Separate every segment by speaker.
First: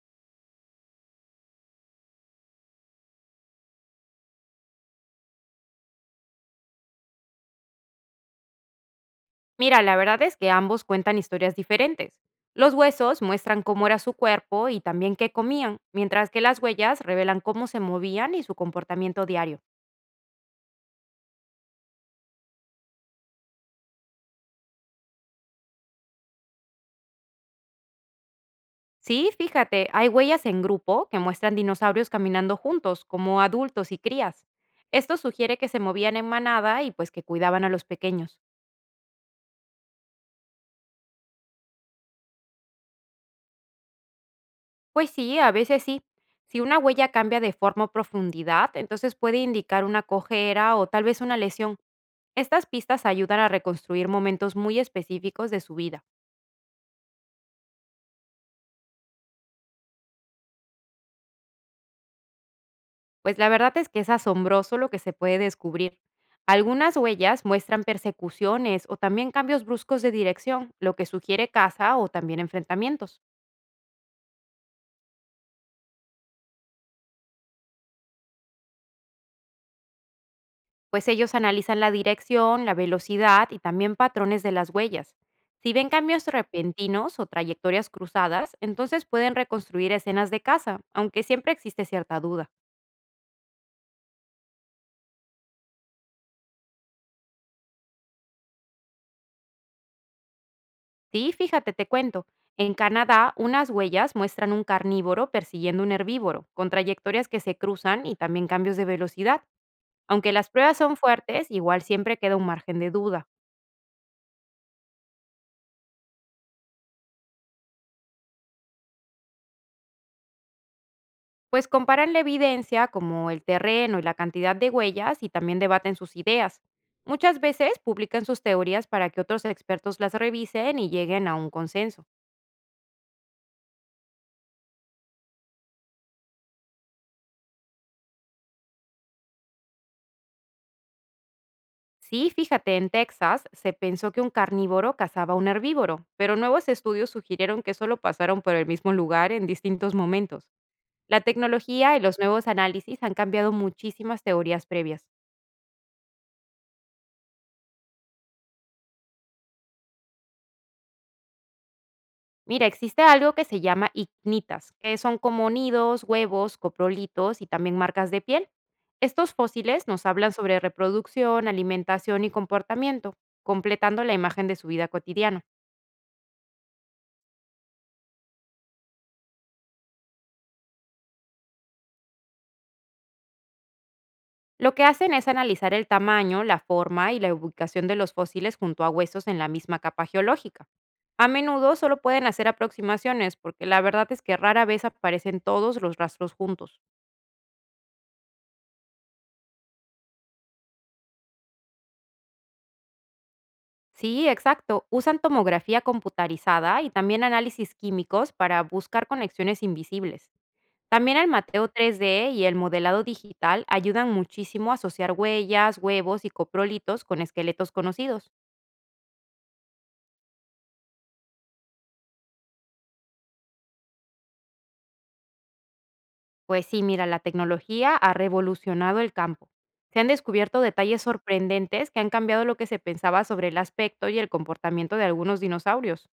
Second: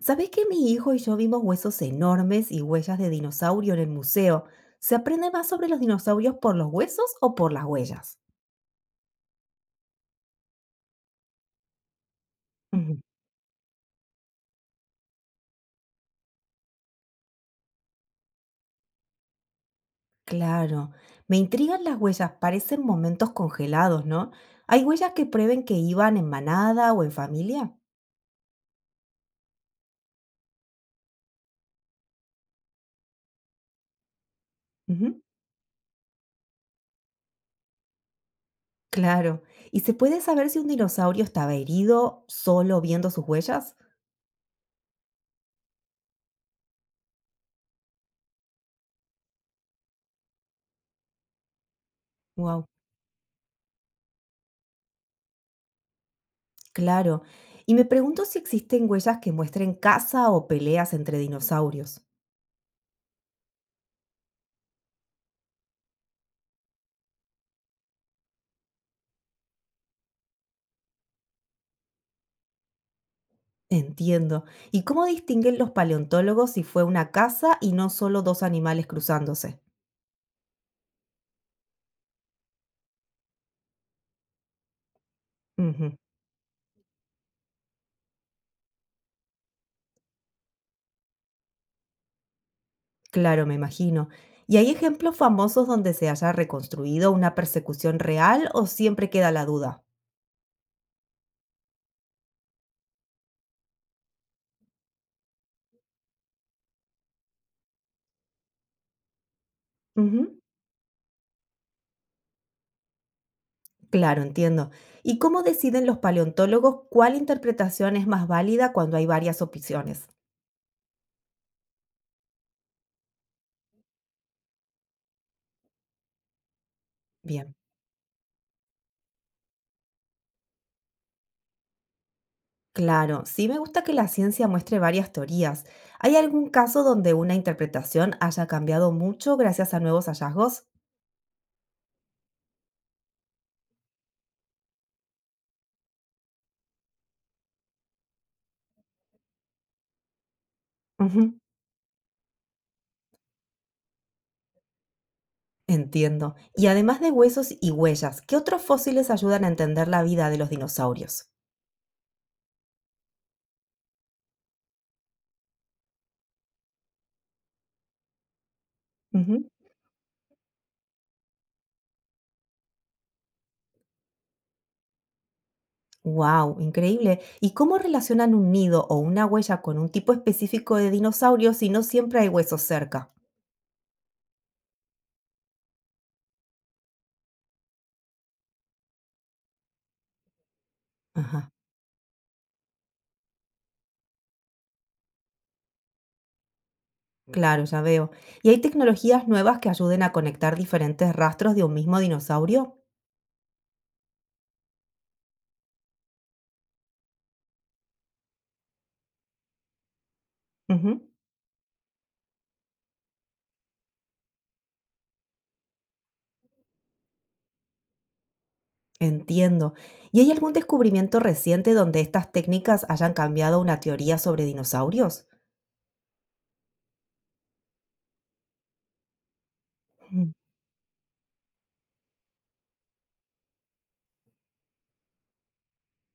Speaker 1: ¿Sabés que mi hijo y yo vimos huesos enormes y huellas de dinosaurio en el museo? ¿Se aprende más sobre los dinosaurios por los huesos o por las huellas?
Speaker 2: Mira, la verdad es que ambos cuentan historias diferentes. Los
Speaker 1: Ujú.
Speaker 2: huesos muestran cómo era su cuerpo y también qué comían, mientras que las huellas revelan cómo se movían y su comportamiento diario.
Speaker 1: Claro, me intrigan las huellas, parecen momentos congelados, ¿no? ¿Hay huellas que prueben que iban en manada o en familia?
Speaker 2: Sí, fíjate, hay huellas en grupo que muestran dinosaurios caminando juntos, como adultos y crías. Esto
Speaker 1: Ujú.
Speaker 2: sugiere que se movían en manada y pues que cuidaban a los pequeños.
Speaker 1: Claro. ¿Y se puede saber si un dinosaurio estaba herido solo viendo sus huellas?
Speaker 2: Pues sí, a veces sí. Si una huella cambia de forma o profundidad, entonces puede indicar una cojera o tal vez una lesión. Estas
Speaker 1: Wow,
Speaker 2: pistas ayudan a reconstruir momentos muy específicos de su vida,
Speaker 1: claro. Y me pregunto si existen huellas que muestren caza o peleas entre dinosaurios.
Speaker 2: pues la verdad es que es asombroso lo que se puede descubrir. Algunas huellas muestran persecuciones o también cambios bruscos de dirección, lo que sugiere caza o también enfrentamientos,
Speaker 1: Entiendo. ¿Y cómo distinguen los paleontólogos si fue una caza y no solo dos animales cruzándose?
Speaker 2: pues ellos analizan la dirección, la velocidad y también patrones de las huellas. Si ven
Speaker 1: Ujú.
Speaker 2: cambios repentinos o trayectorias cruzadas, entonces pueden reconstruir escenas de caza, aunque siempre existe cierta duda.
Speaker 1: Claro, me imagino. ¿Y hay ejemplos famosos donde se haya reconstruido una persecución real o siempre queda la duda?
Speaker 2: Sí, fíjate, te cuento. En Canadá, unas huellas muestran un carnívoro persiguiendo un herbívoro, con trayectorias que se cruzan y también cambios de velocidad. Aunque
Speaker 1: Ujú.
Speaker 2: las pruebas son fuertes, igual siempre queda un margen de duda.
Speaker 1: Claro, entiendo. ¿Y cómo deciden los paleontólogos cuál interpretación es más válida cuando hay varias opciones?
Speaker 2: Pues comparan la evidencia, como el terreno y la cantidad de huellas, y también debaten sus ideas. Muchas
Speaker 1: Bien.
Speaker 2: veces publican sus teorías para que otros expertos las revisen y lleguen a un consenso.
Speaker 1: Claro, sí me gusta que la ciencia muestre varias teorías. ¿Hay algún caso donde una interpretación haya cambiado mucho gracias a nuevos hallazgos?
Speaker 2: Sí, fíjate, en Texas se pensó que un carnívoro cazaba a un herbívoro, pero nuevos estudios sugirieron que solo pasaron por el mismo lugar en distintos momentos. La
Speaker 1: Ujú,
Speaker 2: tecnología y los nuevos análisis han cambiado muchísimas teorías previas.
Speaker 1: entiendo. Y además de huesos y huellas, ¿qué otros fósiles ayudan a entender la vida de los dinosaurios?
Speaker 2: Mira, existe algo que se llama ignitas, que son como nidos, huevos, coprolitos y también marcas de piel. Estos fósiles nos hablan sobre reproducción, alimentación y comportamiento, completando la imagen de su vida cotidiana.
Speaker 1: ¡Wow! Increíble. ¿Y cómo relacionan un nido o una huella con un tipo específico de dinosaurio si no siempre hay huesos cerca?
Speaker 2: Lo que hacen es analizar el tamaño, la forma y la ubicación de los fósiles junto a huesos en la misma capa geológica. A
Speaker 1: Ajá,
Speaker 2: menudo solo pueden hacer aproximaciones porque la verdad es que rara vez aparecen todos los rastros juntos.
Speaker 1: claro, ya veo. ¿Y hay tecnologías nuevas que ayuden a conectar diferentes rastros de un mismo dinosaurio?
Speaker 2: Sí, exacto. Usan tomografía computarizada y también análisis químicos para buscar conexiones invisibles.
Speaker 1: Ujú.
Speaker 2: También el mateo 3D y el modelado digital ayudan muchísimo a asociar huellas, huevos y coprolitos con esqueletos conocidos.
Speaker 1: Entiendo. ¿Y hay algún descubrimiento reciente donde estas técnicas hayan cambiado una teoría sobre dinosaurios?
Speaker 2: Pues sí, mira, la tecnología ha revolucionado el campo. Se han descubierto detalles sorprendentes que han cambiado lo que se pensaba sobre el aspecto y el comportamiento de algunos dinosaurios.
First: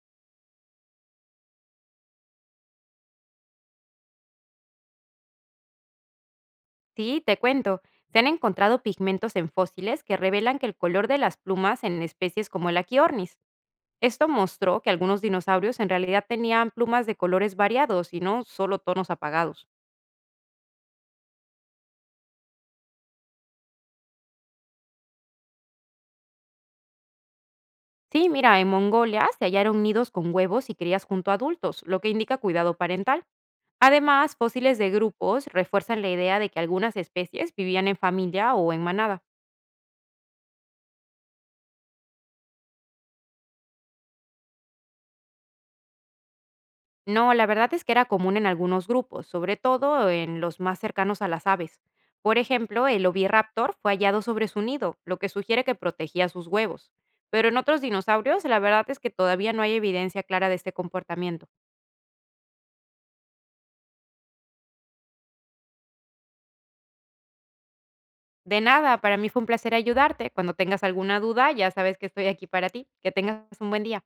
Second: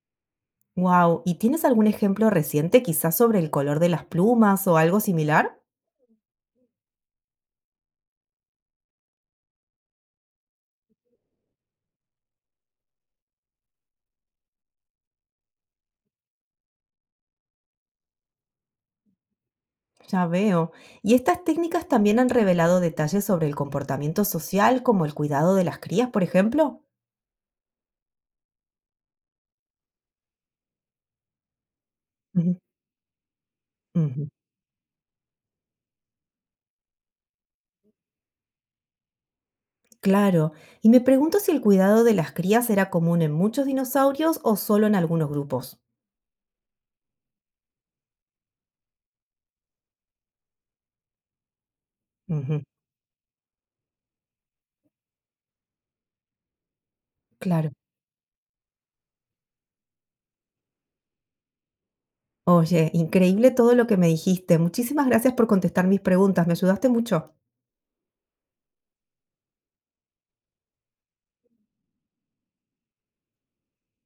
Speaker 1: Wow, ¿y tienes algún ejemplo reciente, quizás sobre el color de las plumas o algo similar?
Speaker 2: Sí, te cuento, se han encontrado pigmentos en fósiles que revelan que el color de las plumas en especies como el Achiornis. Esto mostró que algunos dinosaurios en realidad tenían plumas de colores variados y no solo tonos apagados.
Speaker 1: Ya veo. ¿Y estas técnicas también han revelado detalles sobre el comportamiento social, como el cuidado de las crías, por ejemplo?
Speaker 2: Sí, mira, en Mongolia se hallaron nidos con huevos y crías junto a adultos, lo que indica
Speaker 1: Ujú,
Speaker 2: cuidado parental.
Speaker 1: ujú.
Speaker 2: Además, fósiles de grupos refuerzan la idea de que algunas especies vivían en familia o en manada.
Speaker 1: Claro. Y me pregunto si el cuidado de las crías era común en muchos dinosaurios o solo en algunos grupos.
Speaker 2: No, la verdad es que era común en algunos grupos, sobre todo en los más cercanos a las aves. Por
Speaker 1: Ujú.
Speaker 2: ejemplo, el oviraptor fue hallado sobre su nido, lo que sugiere que protegía sus huevos. Pero en
Speaker 1: Claro.
Speaker 2: otros dinosaurios, la verdad es que todavía no hay evidencia clara de este comportamiento.
Speaker 1: Oye, increíble todo lo que me dijiste. Muchísimas gracias por contestar mis preguntas. Me ayudaste mucho.
Speaker 2: De nada, para mí fue un placer ayudarte. Cuando tengas alguna duda, ya sabes que estoy aquí para ti. Que tengas un buen día.